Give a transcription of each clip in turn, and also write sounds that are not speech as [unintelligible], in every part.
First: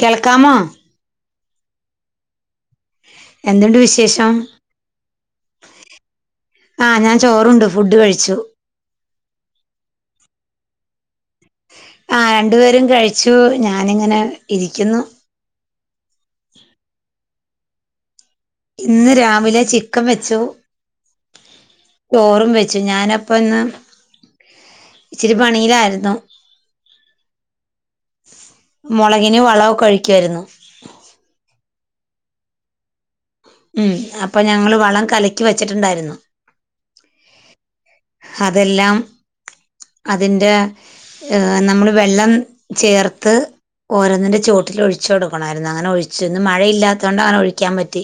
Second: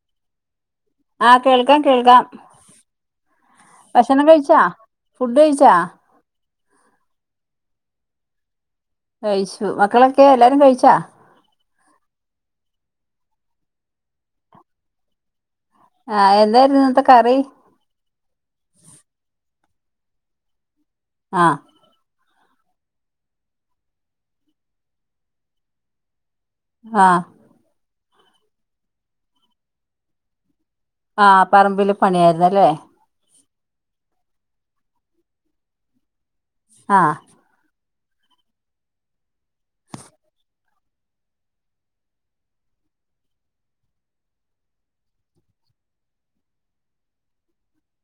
കേൾക്കാമോ ആഹ് കേൾക്കാം കേൾക്കാം, എന്തുണ്ട് ഭക്ഷണം വിശേഷം കഴിച്ചാ ഫുഡ് കഴിച്ചാ ആഹ് ഞാൻ ചോറുണ്ട് ഫുഡ്ഡ് കഴിച്ചു കഴിച്ചു മക്കളൊക്കെ എല്ലാരും കഴിച്ചാ ആഹ് രണ്ടു പേരും കഴിച്ചു. ഞാനിങ്ങനെ ഇരിക്കുന്നു. ആഹ് എന്തായിരുന്നു ഇന്നത്തെ കറി ഇന്ന് രാവിലെ ചിക്കൻ വെച്ചു ആഹ് ചോറും വെച്ചു ഞാനപ്പന്ന് ഇച്ചിരി പണിയിലായിരുന്നു ആഹ് മൊളകിന് വള ഒക്കെ കഴിക്ക്യായിരുന്നു ആഹ് പറമ്പില് പണിയായിരുന്നല്ലേ ഉം അപ്പൊ ഞങ്ങള് വളം കലക്കി വെച്ചിട്ടുണ്ടായിരുന്നു ആഹ് അതെല്ലാം അതിന്റെ ഏഹ് നമ്മള് വെല്ലം ചേർത്ത് ഓരോന്ന്ന്റെ ചോട്ടിലും ഒഴിച്ചു കൊടുക്കണായിരുന്നു. അങ്ങനെ ഒഴിച്ച്. ന്ന് മഴയില്ലാത്തത് കൊണ്ട് അങ്ങനെ ഒഴിക്കാൻ പറ്റി.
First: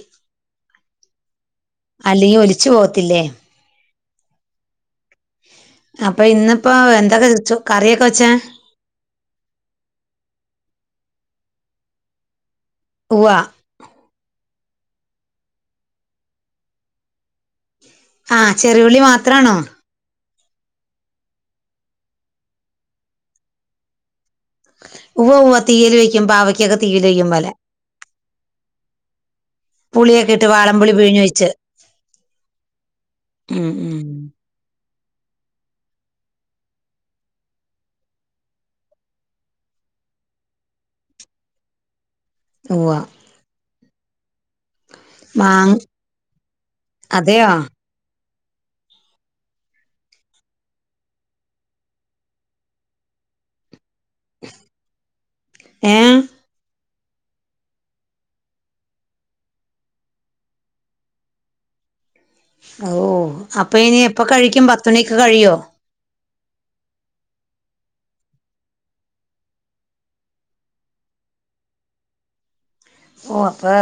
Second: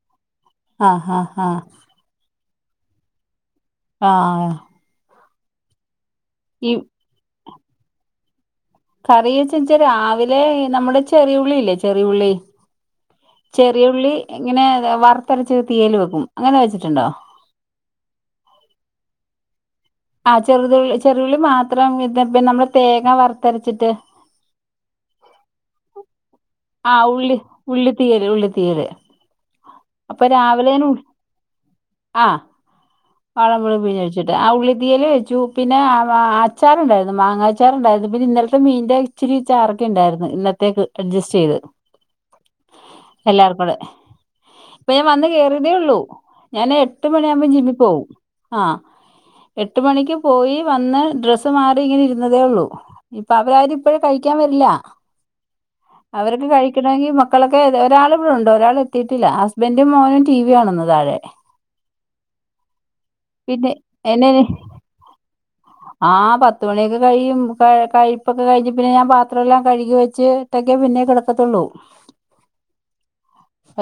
ആഹ് ഹാഹ് ഹാഹ് അല്ലെങ്കി ഒലിച്ച് പോവത്തില്ലേ ആഹ് അപ്പൊ ഈ ഇന്ന്പ്പോ എന്തൊക്കെ ചച്ചു കറിയൊക്കെ വെച്ചെ കറി വെച്ചെച്ചാ രാവിലെ നമ്മുടെ ചെറിയുള്ളില്ലേ ചെറിയുള്ളി. ഉവ്വ ചെറിയുള്ളി ഇങ്ങനെ വറുത്തരച്ച് തീയല് വെക്കും അങ്ങനെ വെച്ചിട്ടുണ്ടോ ആഹ് ചെറ്യുള്ളി മാത്രാണോ ആ ചെറുതു ചെറുള്ളി മാത്രം ഇ [unintelligible] നമ്മള് തേങ്ങ വറുത്തരച്ചിട്ട്. ഉവ്വ ഉവ്വ തീയൽ വെക്കും പാവയ്ക്കൊക്കെ തീയൽ ആഹ് വെക്കും ഉള്ളി പോലെ ഉള്ളി തീയല് ഉള്ളി തീയല് അപ്പൊ പുളിയൊക്കെ ഇട്ട് രാവിലേനു വാളംപുളി പിഴിഞ്ഞു വെച്ച് ആഹ് ഉം വാളൻമ്പുളി ഉം പിഞ്ഞൊഴിച്ചിട്ട് ആ ഉള്ളി വിയൽ വെച്ചു. പിന്നെ അച്ചാറുണ്ടായിരുന്നു. മാങ്ങാച്ചാർ ഇണ്ടായിരുന്നു. പിന്നെ ഇന്നലത്തെ മീന്റെ ച്ചിരി ച്ചാറൊക്കെ ഇണ്ടായിരുന്നു. ഇന്നത്തേക്ക് അഡ്ജസ്റ്റ് ചെയ്ത്. ഉവ്വ എല്ലാർ കൂടെ പ്പ ഞാൻ വന്ന് കേയറിയതേ മാങ് ഒള്ളൂ ഞാന് എട്ട് മണിയാവുമ്പോ അതെയോ ജിമ്മി പോവും ആ എട്ട് മണിക്ക് പോയി വന്ന് ഡ്രസ്സ് മാറി ഇങ്ങനെ ഇരുന്നതേ ഒള്ളൂ ഇപ്പൊ അവരാരു ഇപ്പഴേ കഴിക്കാൻ വരില്ല ഏ അവരൊക്കെ കഴി ക്കണങ്കി മക്കളൊക്കെ ഒരാള് ഇവിടെ ഉണ്ട് ഒരാള് എത്തീട്ടില്ല. ഹസ്ബെന്റും മോനും ടി വി കാണുന്നു താഴെ ഓ പിന്നെ അപ്പ ഇനി എപ്പ കഴിക്കും പത്ത് മണ്യാെക്കെകഴിയോ ആഹ് പത്തുമ മണിയൊക്കെ കഴിയും കഴിപ്പൊക്കെ കഴിഞ് പിന്നെ ഞാൻ പാത്ര എല്ലാം കഴുകി വെച്ച് ഒറ്റ ന്റെ മുന്നേ കെടക്കത്തൊള്ളൂ ഓ അപ്പൊ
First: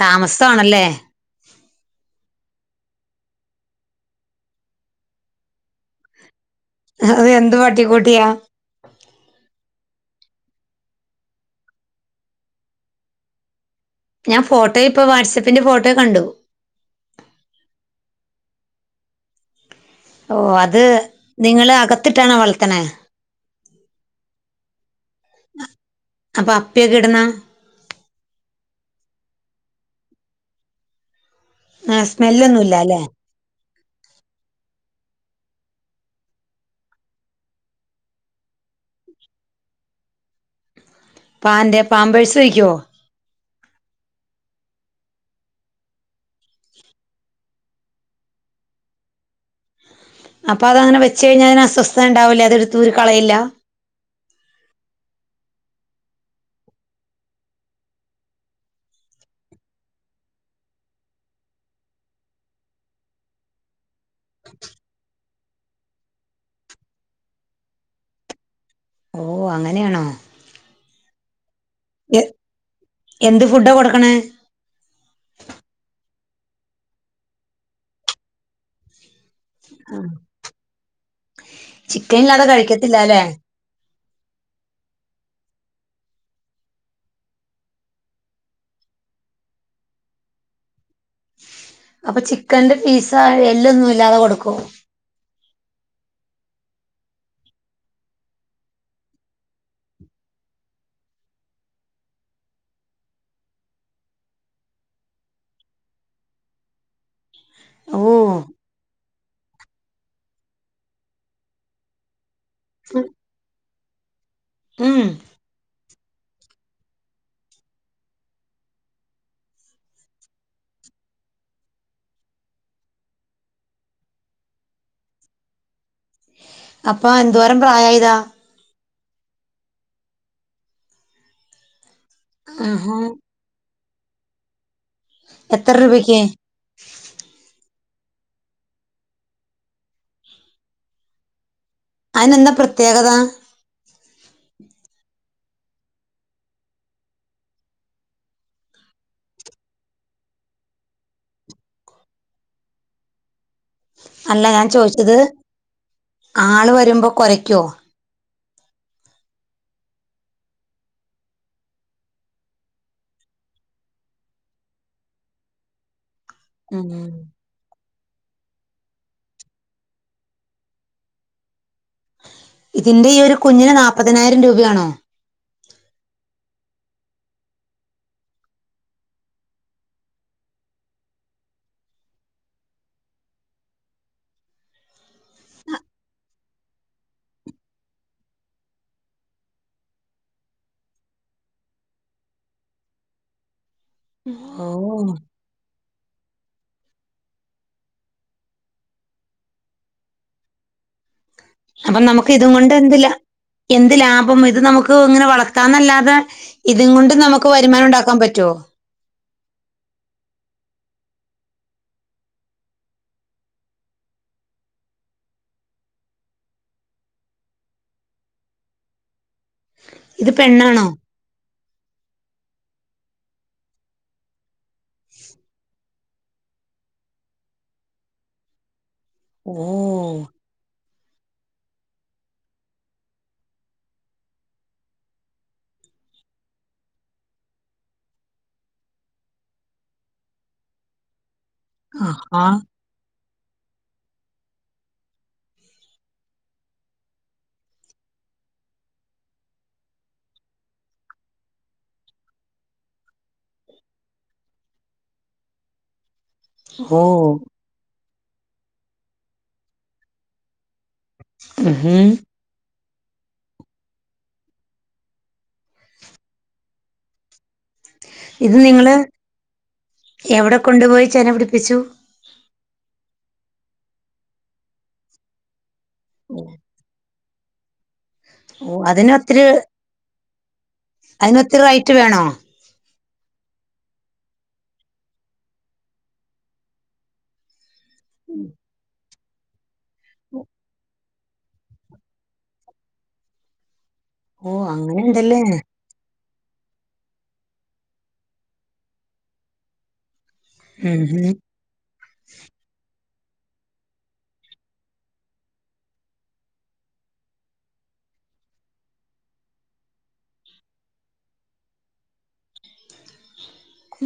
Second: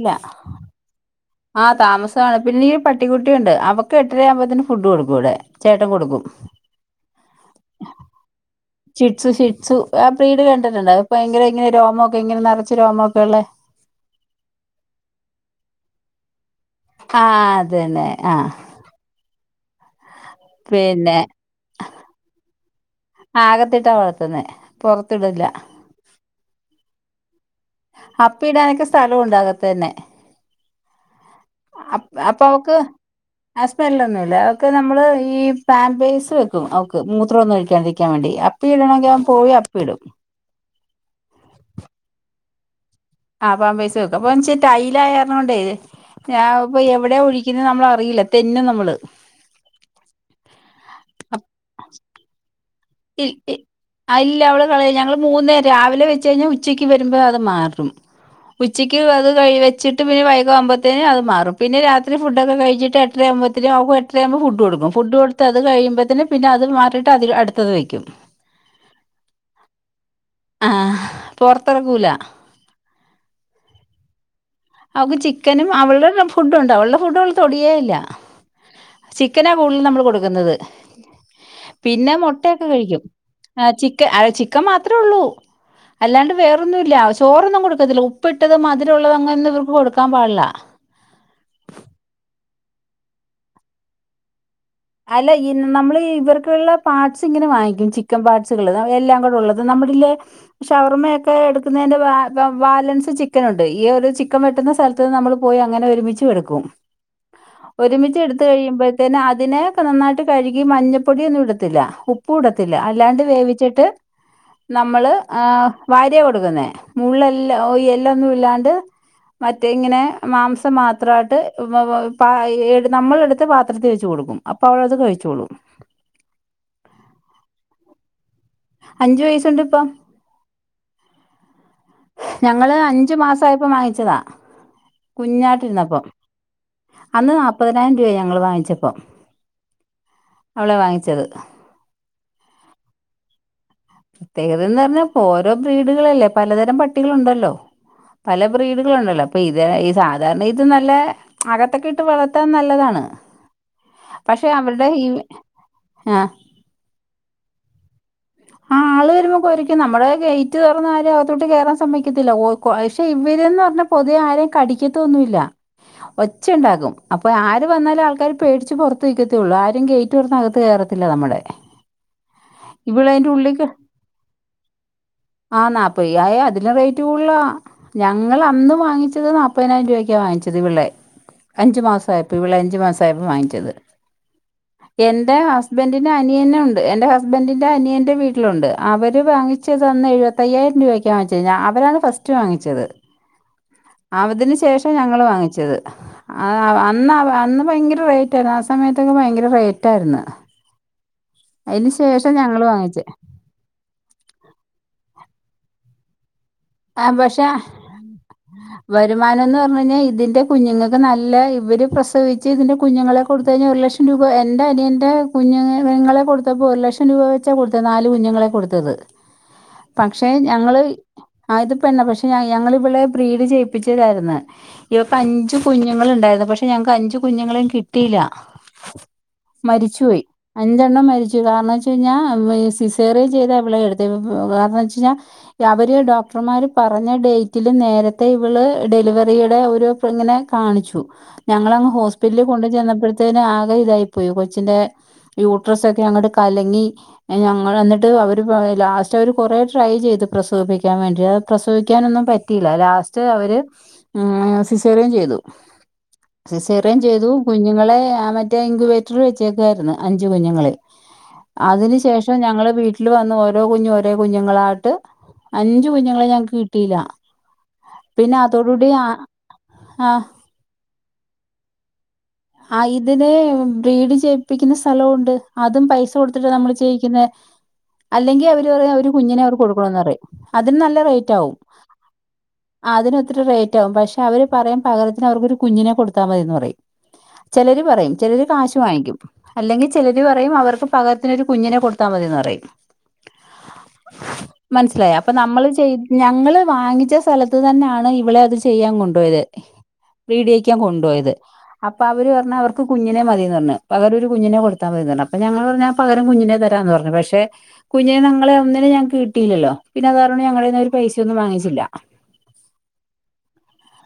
താമസാണ്ല്ലേ ആഹ് താമസാണ്. പിന്നി ഈ പട്ടിക്കുട്ടി ഉണ്ട് അവെക്ക് എട്ടരയാവുമ്പോത്തിനു ഫുഡ് കൊടുക്കും ഇവിടെ ചേട്ടൻ കൊടുക്കും അത് എന്ത് പട്ടിക്കൂട്ടിയാ ഷിസ് ഷിട്സ് ആ പി ഡ്യ കണ്ടിട്ട്ണ്ട് അ ഇപ്പ ഭയങ്കര ഇങ്ങനെ രോമോ ഒക്കെ ഇങ്ങനെ നറച്ച് രോമോ ഒക്കെ ഉള്ളെ ഞാൻ ഫോട്ടോ ഇപ്പോ വാട്സപ്പിന്റെ ഫോട്ടോ കണ്ടു ആഹ് അതന്നെ ആഹ് ഓ അത് പിന്നെ നിങ്ങള് അകത്തിട്ടാണോ വളർത്തണേ ആഹ് അകത്തിട്ടാ വളർത്തുന്നെ പുറത്ത് ഇടില്ല അപ്പൊ അപ്പിയൊക്കെ ഇടുന്നാ അപ്പിടാനൊക്കെ സ്ഥലം ഉണ്ട് അകത്ത് തന്നെ അ സ്മെല്ലൊന്നുമില്ല അപ്പവക്ക് അല്ലേ ആഹ് സ്മെല്ലൊന്നുമില്ല അതൊക്കെ നമ്മള് ഈ പാമ്പേഴ്സ് വെക്കും അവക്ക് മൂത്രമൊന്നും ഒഴിക്കാണ്ടിരിക്കാൻ വേണ്ടി പ്പിടണങ്കി അവൻ പോയി അപ്പി ഇടും. പാൻ്റെ പാമ്പഴ്സ് വെക്കയൊ ആഹ് പാമ്പേഴ്സ് വെക്കും, അപ്പൊന്തച്ച ടൈൽ ആയതോണ്ട് ഞാൻ ഇപ്പ എവിടെയാ ഒഴിക്കുന്നത് നമ്മള അറിയില്ല തെന്നും നമ്മള് അപ്പോ അതങ്ങനെ വെച്ച് കഴിഞ്ഞാ അയിന് അസ്വസ്ഥത ഉണ്ടാവില്ല അത ഇൽട്ടി അ ഇല്ല അവള് കളയ ഞങ്ങള് മൂന്നേരം രാവിലെ വെച്ച് കഴിഞ്ഞാൽ ഉച്ചക്ക് വരുമ്പോ അത് മാറും ഉച്ചയ്ക്ക് അത് വെച്ചിട്ട് പിന്ന വൈകി ആകുമ്പോഴേത്തിന് അത് മാറും പിന്നെ രാത്രി ഫുഡൊക്കെ കഴിച്ചിട്ട് എട്ടരയാവുമ്പോത്തിന് അവക്ക് എട്ടരയാവുമ്പോൾ ഫുഡ് കൊടുക്കും ഫുഡ് കൊടുത്ത് അത് കഴിയുമ്പത്തിന് പിന്നെ അത് മാറിയിട്ട് അടുത്ത ത്തത് വയ്ക്കും ഓ അങ്ങനെയാണോ ആഹ് പുറത്തിറക്കൂല എ- എന്ത് ഫുഡാണ് കൊടുക്കണെ അവൾക്ക് ചിക്കനും അവളുടെ ഫുഡുണ്ട് അവളുടെ ഫുഡ് അവള് തൊടിയേയില്ല. ചിക്കനാ കൂടുതൽ നമ്മൾ കൊടുക്കുന്നത്, പിന്നെ ചിക്കൻ ഇല്ലാതെ മുട്ടയൊക്കെ കഴിക്കത്തില്ല കഴിക്കും. അല്ലേ ആഹ് ചിക്ക ചിക്കൻ മാത്രേ ഉള്ളൂ അല്ലാണ്ട് വേറൊന്നും ഇല്ല ചോറൊന്നും കൊടുക്കത്തില്ല ഉപ്പിട്ടത് മധുമുള്ളള്ളത് അങ്ങനൊന്നും ഇവ കൊടുക്കാൻ പാടില്ല അപ്പൊ ചിക്കന്റെ പീസ എല്ലൊന്നും ഇല്ലാതെ കൊടുക്കുവോ അല്ല ഇന്ന നമ്മള് ഇവർക്കുള്ള പാട്സ് ഇങ്ങനെ വാങ്ങിക്കും ചിക്കൻ പാട്സുകള് എല്ലാം കൂടെ ഉള്ളത് നമ്മളില്ലേ ഷവർമയൊക്കെ എടുക്കുന്നതിന്റെ ബാലൻസ് ചിക്കൻ ഉണ്ട് ഈ ഒരു ചിക്കൻ വെട്ടുന്ന സ്ഥലത്ത് ത്ത് നമ്മൾ പോയി അങ്ങനെ ഒരുമിച്ചും എടുക്കും ഓ ഒരുമിച്ച് എടുത്ത് കഴിയുമ്പോഴത്തേന് അതിനെ നന്നായിട്ട് കഴുകി മഞ്ഞപ്പൊടി ഒന്നും ഇടുത്തില്ല ഉപ്പും ഇടത്തില്ല ഉം, അല്ലാണ്ട് വേവിച്ചിട്ട് ഉം നമ്മള് ആഹ് വാരിയ കൊടുക്കുന്നേ മുള്ളെല്ലാം എല്ലൊന്നും ഇല്ലാണ്ട് മറ്റെങ്ങനെ മാംസം മാത്രമായിട്ട് നമ്മളെടുത്ത് പാത്രത്തിൽ വെച്ച് കൊടുക്കും. അപ്പോൾ അവളത് കഴിച്ചോളും അപ്പൊ എന്തോരം പ്രായായതാ അഞ്ചു വയസ്സുണ്ട് ഇപ്പൊ ഞങ്ങള് ആഹാ. അഞ്ചു മാസായപ്പം വാങ്ങിച്ചതാ എത്ര കുഞ്ഞായിട്ടിരുന്നപ്പം രൂപയ്ക്ക് അന്ന് നാല്പ്പതിനായിരം രൂപയായി ഞങ്ങള് വാങ്ങിച്ചപ്പോ അവളെ വാങ്ങിച്ചത് അയ്നെന്താ പ്രത്യേകത പ്രത്യേകതേന്ന് പറഞ്ഞാ ഓരോ ബ്രീടുകളല്ലേ പലതരം പട്ടികളുണ്ടല്ലോ പല ബ്രീഡുകളുണ്ടല്ലോ അപ്പൊ ഇത് സാധാരണ ഇത് നല്ല അകത്തൊക്കെ ഇട്ട് വളർത്താൻ നല്ലതാണ് പക്ഷെ അല്ല ഞാൻ അവരുടെ ഈ ചോദിച്ചത് ആ ആള് വരുമ്പോ കുരയ്ക്കുവോ ആഹ് ആള് വരുമ്പോൾ കൊരയ്ക്കും നമ്മുടെ ഗേറ്റ് തുറന്ന് ആരേം അകത്തോട്ട് കേറാൻ സമ്മതിക്കത്തില്ല പക്ഷെ ഇവര്ന്ന് പറഞ്ഞാ പൊതുവേ ആരെയും കടിക്കത്തൊന്നുമില്ല ഒച്ച ഉം. ഉണ്ടാക്കും അപ്പൊ ആര് വന്നാലും ആൾക്കാര് പേടിച്ച് പുറത്ത് നിൽക്കത്തെയുള്ളൂ ആരും ഗേറ്റ് തുറന്ന് അകത്ത് കയറത്തില്ല നമ്മുടെ ഇവിടെ ഇതിന്റെ ഈ അതിന്റെ ഒരു കുഞ്ഞിന് നാല്പ്പതിനായിരം രൂപയാണോ ആഹ് നാപ്പയ്യായിരം അതിന് റേറ്റ് കൂടുതലാ ഞങ്ങൾ അന്ന് വാങ്ങിച്ചത് നാൽപ്പതിനായിരം രൂപയ്ക്കാ വാങ്ങിച്ചത് ഇവളെ അഞ്ചു മാസമായപ്പോൾ ഇവിടെ അഞ്ചു മാസമായപ്പോം വാങ്ങിച്ചത് എന്റെ ഹസ്ബന്റിന്റെ അനിയനുണ്ട് എന്റെ ഹസ്ബന്റിന്റെ അനിയ ന്റെ വീട്ടിലുണ്ട് അവര് വാങ്ങിച്ചത് അന്ന് എഴുപത്തയ്യായിരം രൂപക്കാ വാങ്ങിച്ചെ അവരാണ് ഫസ്റ്റ് വാങ്ങിച്ചത് അതിന് ഓ ശേഷം ഞങ്ങൾ വാങ്ങിച്ചത് അ അന്ന് അന്ന് ഭയങ്കര റേറ്റ് ആയിരുന്നു ആഹ് സമയത്തൊക്കെ ഭയങ്കര റേറ്റ് ആയിരുന്നു അതിന് അപ്പൊ നമുക്ക് ശേഷം ഇതും ഞങ്ങള് കൊണ്ട് എന്ത് വാങ്ങിച്ചേ എന്ത് ലാഭം ഇത് നമുക്ക് ഇങ്ങനെ വളർത്താന്നല്ലാതെ ഇതും ആ കൊണ്ട് നമുക്ക് പക്ഷെ വരുമാനം ഉണ്ടാക്കാൻ പറ്റുവോ വരുമാനം എന്ന് പറഞ്ഞ് കഴിഞ്ഞാ ഇതിന്റെ കുഞ്ഞുങ്ങൾക്ക് നല്ല ഇവര് പ്രസവിച്ച് ഇതിന്റെ കുഞ്ഞുങ്ങളെ കൊടുത്തു കഴിഞ്ഞാൽ ഒരു ലക്ഷം രൂപ എൻ്റെ അനിയൻ്റെ കുഞ്ഞുങ്ങളെ കൊടുത്തപ്പോൾ ഒരു ലക്ഷം രൂപ വെച്ചാണ് കൊടുത്തത് നാല് കുഞ്ഞുങ്ങളെ കൊടുത്തത് പക്ഷേ ഇത് ഞങ്ങള് പെണ്ണാണോ ആഹ് ഇതിപ്പന്നെ പക്ഷെ ഞ ഞങ്ങളിവളെ ബ്രീഡ് ചെയ്യിപ്പിച്ചതായിരുന്നു ഇവക്ക് അഞ്ചു കുഞ്ഞുങ്ങളുണ്ടായിരുന്നു പക്ഷെ ഞങ്ങക്ക് അഞ്ചു കുഞ്ഞുങ്ങളെയും കിട്ടിയില്ല മരിച്ചുപോയി അഞ്ചെണ്ണം മരിച്ചു കാരണം വെച്ച് കഴിഞ്ഞാൽ ഈ സിസേറിയൻ ചെയ്താ അവളെ എടുത്തെ കാരണം വെച്ച് കഴിഞ്ഞാൽ അവര് ഡോ ഡോക്ടർമാര് പറഞ്ഞ ഡേറ്റില് നേരത്തെ ഇവള് ഡെലിവറിയുടെ ഒരുദിവസം ഇങ്ങനെ കാണിച്ചു ഞങ്ങളങ്ങ ആഹാ ഹോസ്പിറ്റലിൽ കൊണ്ട് ചെന്നപ്പോഴത്തേന് ആകെ ഇതായി പോയി കൊച്ചിന്റെ യൂട്രസ്സ് ഒക്കെ അങ്ങോട്ട് കലങ്ങി ഞങ്ങൾ വന്നിട്ട് അവര് ലാസ്റ്റ് അവര് കൊറെ ട്രൈ ചെയ്ത് പ്രസവിപ്പിക്കാൻ വേണ്ടി അത് പ്രസവിക്കാനൊന്നും പറ്റിയില്ല ലാസ്റ്റ് അവര് സിസേറിയൻ ചെയ്തു സിസേറിയൻ ഓ ചെയ്തു കുഞ്ഞുങ്ങളെ മറ്റേ ഇൻങ്കുവേറ്റർ വെച്ചേക്കുവായിരുന്നു അഞ്ചു കുഞ്ഞുങ്ങളേം അതിന് ഉം ശേഷം പക്ഷെ ഞങ്ങള് വീട്ടിൽ വന്ന് ഓരോ കുഞ്ഞും ഓരോ കുഞ്ഞുങ്ങളായിട്ട് അഞ്ച് അഞ്ചു കുഞ്ഞുങ്ങളെയും ഞങ്ങക്ക് കിട്ടിയില്ല പിന്നെ ഇത് അതോടുകൂടി നിങ്ങള് ആഹ് എവിടെ കൊണ്ടുപോയി ചെന പിടിപ്പിച്ചു ആഹ് ഇതിനെ ബ്രീഡ് ചെയ്യിപ്പിക്കുന്ന സ്ഥലവുണ്ട് അതും പൈസ കൊടുത്തിട്ട് നമ്മള് ചെയ്യിക്കുന്ന അല്ലെങ്കിൽ അവര് ഓ അവ അതിന് ഒരു കുഞ്ഞിനെ ഒത്തിരി അവർക്ക് കൊടുക്കണംന്ന് പറയും അതിന് നല്ല റേറ്റ് ആവും അതിനൊത്തിരി റൈറ്റ് വേണോ അതിനൊത്തിരി റേറ്റ് ആകും പക്ഷെ അവര് പറയും പകരത്തിന് അവർക്കൊരു കുഞ്ഞിനെ കൊടുത്താൽ മതിയെന്ന് പറയും ചിലര് പറയും ചിലർ കാശ് വാങ്ങിക്കും അല്ലെങ്കിൽ ചിലര് പറയും അവർക്ക് പകരത്തിനൊരു കുഞ്ഞിനെ കൊടുത്താ മതിന്ന് പറയും ഓ മനസ്സിലായ അപ്പൊ അങ്ങനെണ്ടല്ലേ നമ്മള് ചെയ് ഞങ്ങള് വാങ്ങിച്ച സ്ഥലത്ത് തന്നെയാണ് ഇവളെ അത് ചെയ്യാൻ കൊണ്ടുപോയത് പീടിക്കാൻ കൊണ്ടുപോയത് ഉം അപ്പൊ അവര് പറഞ്ഞ് അവർക്ക് കുഞ്ഞിനെ മതിന്ന് പറഞ്ഞു പകരം ഒരു കുഞ്ഞിനെ കൊടുത്താ മതിന്ന് പറഞ്ഞു അപ്പൊ ഞങ്ങള് പറഞ്ഞ പകരം കുഞ്ഞിനെ തരാന്ന് പറഞ്ഞു പക്ഷെ കുഞ്ഞിനെഞങ്ങളെ ഒന്നിനേ ഞങ്ങക്ക് കിട്ടില്ലല്ലോ പിന്നെതാരണം ഞങ്ങളേന്ന് അവര് പൈസ ഒന്നും വാങ്ങിച്ചില്ല [inaudible]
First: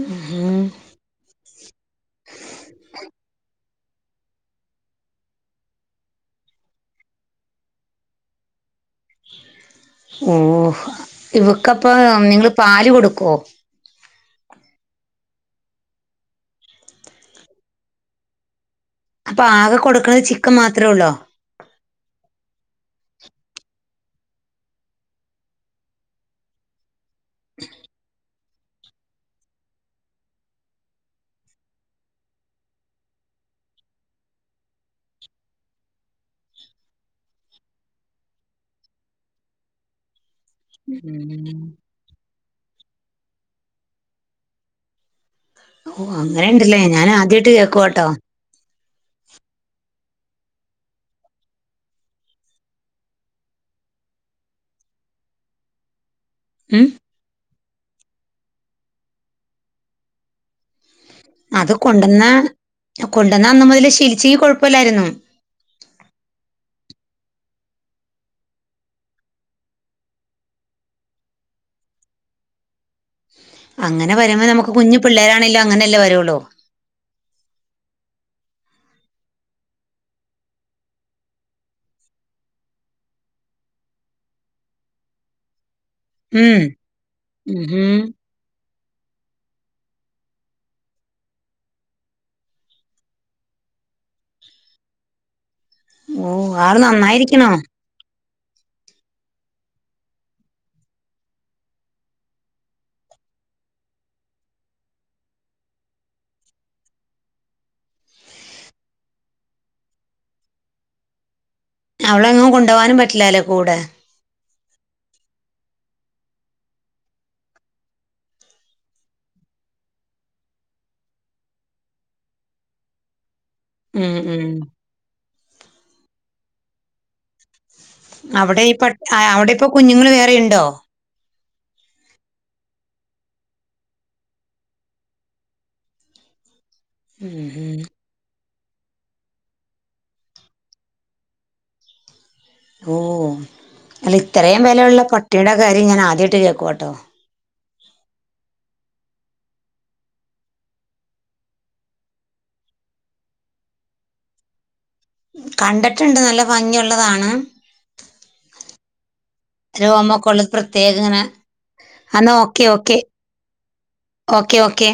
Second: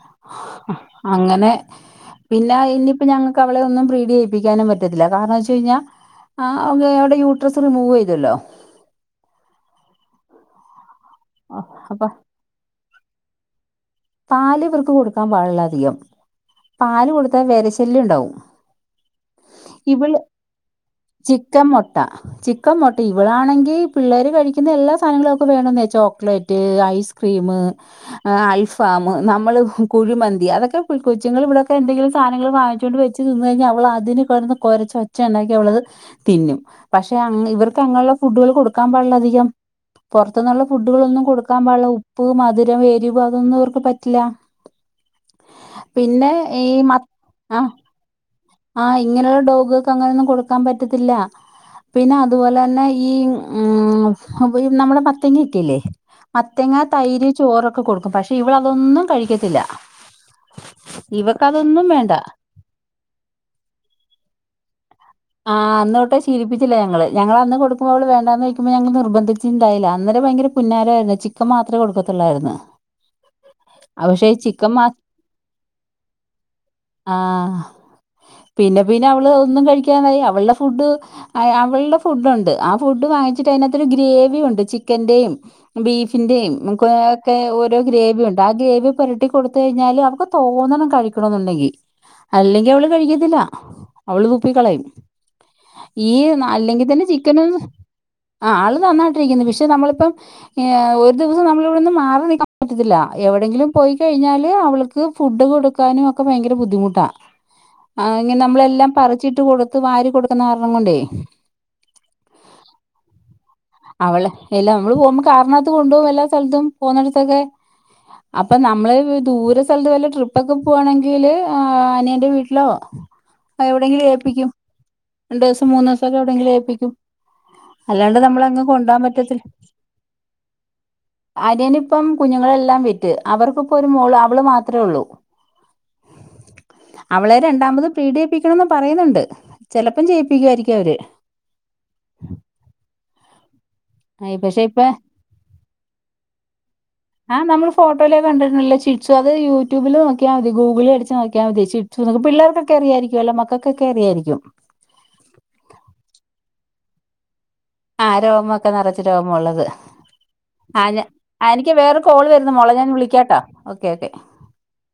ഉം ഹും അങ്ങനെ പിന്നെ ഇനിയിപ്പം ഞങ്ങക്ക് അവള ഒന്നും പ്രീഡിചെയ്യിപ്പിക്കാനും പറ്റത്തില്ല കാരണംന്ന് വെച്ച് കഴിഞ്ഞാ ആഹ് അവിടെ യൂട്രസ് റിമൂവ് ചെയ്തല്ലോ ഓഹ് ഇവക്കപ്പ അപ്പൊ നിങ്ങള് പാല് കൊടുക്കുവോ പാല് ഇവർക്ക് കൊടുക്കാൻ പാടില്ല അധികം പാല് കൊടുത്താൽ വിരശല്യം ഉണ്ടാവും അപ്പൊ ആകെ ഇവള് കൊടുക്കുന്നത് ചിക്കൻ മാത്രേ ഉള്ളോ ചിക്കൻ മുട്ട ചിക്കൻ മൊട്ട ഇവളാണെങ്കി പിള്ളേര് കഴിക്കുന്ന എല്ലാ സാധനങ്ങളും അവക്ക് വേണവെന്നായി ചോക്ലേറ്റ് ഐസ് ക്രീമ് അൽഫാമ് നമ്മള് കുഴിമന്തി അതൊക്കെ കൊച്ചുങ്ങൾ ഇവിടെൊക്കെ എന്തെങ്കിലും സാധനങ്ങൾ വാങ്ങിച്ചൊണ്ട് വെച് ച്ച് തിന്ന് കഴിഞ്ഞാൽ അവൾ അതിന് കെടന്ന് കൊരച്ച് ഒച്ച ഉണ്ടാക്കി അവളത് തിന്നും പക്ഷെ അങ്ങ് ഇവർക്ക് അങ്ങനെയുള്ള ഫുഡുകൾ കൊടുക്കാൻ പാടില്ലധികം പുറത്തുന്നുള്ള ഫുഡുകളൊന്നും കൊടുക്കാൻപാള്ളൂ ഉപ്പ് മധുരം എരിവ് അതൊന്നും ഇവർക്ക് പറ്റില്ല ഓ പിന്നെ ഈ അങ്ങനെണ്ടല്ലേ മത് ഞാൻ ആദ്യായിട്ട് ആഹ് കേക്കുവാട്ടോ ആഹ് ഇങ്ങനെയുള്ള ഡോഗുകൾക്ക് അങ്ങനെയൊന്നും കൊടുക്കാൻ പറ്റത്തില്ല പിന്നെ അതുപോലെ തന്നെ ഈ ഉം നമ്മടെ മത്തങ്ങക്കയില്ലേ മത്തങ്ങ ഉം തൈര് ചോറൊക്കെ കൊടുക്കും പഷ് ഇവളതൊന്നും കഴിക്കത്തില്ല അത് ഇവക്കതൊന്നും വേണ്ട കൊണ്ടുവന്ന കൊണ്ടുവന്ന അന്ന് മുതല് ശീലിച്ചങ്കി കൊഴപ്പല്ലായിരുന്നു ആഹ് അന്ന് തൊട്ടെ ശീലിപ്പിച്ചില്ല ഞങ്ങള് ഞങ്ങളന്ന് കൊടുക്കുമ്പോ അവൾ വേണ്ടാന്ന് വെക്കുമ്പോ ഞങ്ങള് നിർബന്ധിച്ചിണ്ടായില്ല അന്നേരം ഭയങ്കര പുന്നാരായിരുന്നു ചിക്കൻ മാത്രേ കൊടുക്കൊത്തൊള്ളായിരുന്ന് അങ്ങനെ വരുമ്പോ നമുക്ക് മാ കുഞ്ഞി പിള്ളേരാണേലും അങ്ങനെയല്ലേ വരുള്ളൂ ആഹ് പിന്നെ പിന്നെ അവള് ഒന്നും കഴിക്കാതായി അവളുടെ ഫുഡ് അവളുടെ ഫുഡുണ്ട് ആ ഫുഡ് വാങ്ങിച്ചിട്ട് അതിനകത്തൊരു ഗ്രേവി ഉണ്ട് ചിക്കന്റെയും ബീഫ് ന്റെയും ഉം നമുക്ക് ഒക്കെ ഓരോ ഉം ഗ്രേവിയുണ്ട് ആ ഗ്രേവി പുരട്ടി കൊടുത്ത് കഴിഞ്ഞാലും അവക്ക് തോന്നണം കഴിക്കണംന്നുണ്ടെങ്കിൽ അല്ലെങ്കി അവള് കഴിക്കത്തില്ല അവള് തുപ്പിക്കളയും ഈ ഓ ആള് അല്ലെങ്കിൽ തന്നെ നന്നായിരിക്കണോ ചിക്കനും ആഹ് ആള് നന്നായിട്ടിരിക്കുന്നു പക്ഷെ നമ്മളിപ്പം ഏഹ് ഒരു ദിവസം നമ്മളിവിടുന്ന് മാറി നിൽക്കാൻ പറ്റത്തില്ല എവിടെങ്കിലും പോയി കഴിഞ്ഞാല് അവൾക് ക്ക്‌ ഫുഡ് കൊടുക്കാനും ഒക്കെ ഭയങ്കര ബുദ്ധിമുട്ടാ ആഹ് ഇങ്ങനെ നമ്മളെല്ലാം പറ ചിട്ട് കൊടുത്ത് വാരി കൊടുക്കുന്ന കാരണം കൊണ്ടേ അവളങ്ങും കൊണ്ട് പോവാനും പറ്റില്ലല്ലേ കൂടെ അവളെ എല്ലാം നമ്മള് പോകുമ്പോ കാറിനകത്ത് കൊണ്ട് പോകും എല്ലാ സ്ഥലത്തും പോന്നടത്തൊക്കെ അപ്പൊ നമ്മള് ദൂര സ്ഥലത്ത് വല്ല ട്രിപ്പൊക്കെ പോകാണെങ്കില് അനിയന്റെ വീട്ടിലോ എവിടെങ്കിലും ഉം ഉം രണ്ട് ദിവസം മൂന്ന് ദിവസൊക്കെ എവിടെങ്കിലും ഏപ്പിക്കും. അല്ലാണ്ട് അവിടെ നമ്മളെങ്ങും ഈ പട്ട കൊണ്ടോവാൻ ആ, പറ്റത്തില്ല. അവിടെ ഇപ്പൊ കുഞ്ഞുങ്ങൾ വേറെ ഉണ്ടോ അനിയനിപ്പം കുഞ്ഞുങ്ങളെല്ലാം വിറ്റ്. അവർക്കിപ്പൊ ഒരു മോള് അവള് മാത്രേ ഉള്ളൂ [inaudible] അവളെ ഉം ഉം. രണ്ടാമത് പീഡിചെയ്യിപ്പിക്കണംന്ന് പറയുന്നുണ്ട്. ചെലപ്പം ചെയ്യിപ്പിക്കുവായിരിക്കും അവര്. ഓ അല്ല ഇത്രയും പക്ഷെ ഇപ്പ വിലയുള്ള പട്ടിയുടെ കാര്യം ഞാൻ ആദ്യായിട്ട് കേക്കുവാട്ടോ. ആഹ് നമ്മൾ ഫോട്ടോയിലൊക്കെ കണ്ടിട്ടുണ്ടല്ലോ ചിരിച്ചു അത് യൂട്യൂബിൽ നോക്കിയാ മതി ഗൂഗിളിൽ അടിച്ച് നോക്കിയാ മതി ചിര് ച്ചു നൊക്കെ പിള്ളേർക്കൊക്കെ അറിയായിരിക്കുഅല്ലോ മക്കൾക്കൊക്കെ അറിയായിരിക്കും കണ്ടിട്ടുണ്ട് നല്ല ഭംഗിയുള്ളതാണ്. ആ രോമൊക്കെ നറച്ച് രോമ ഉള്ളത് രോമൊക്കെ ഉള്ളത് ആഹ് പ്രത്യേകം ഞ ഇങ്ങനെ ആഹ് എനിക്ക് വേറെ കോള് എന്നാ വരുന്നു മോളെ ഞാൻ വിളിക്കാട്ടോ ഓക്കെ ഓക്കേ. ക്കെ ഓക്കെ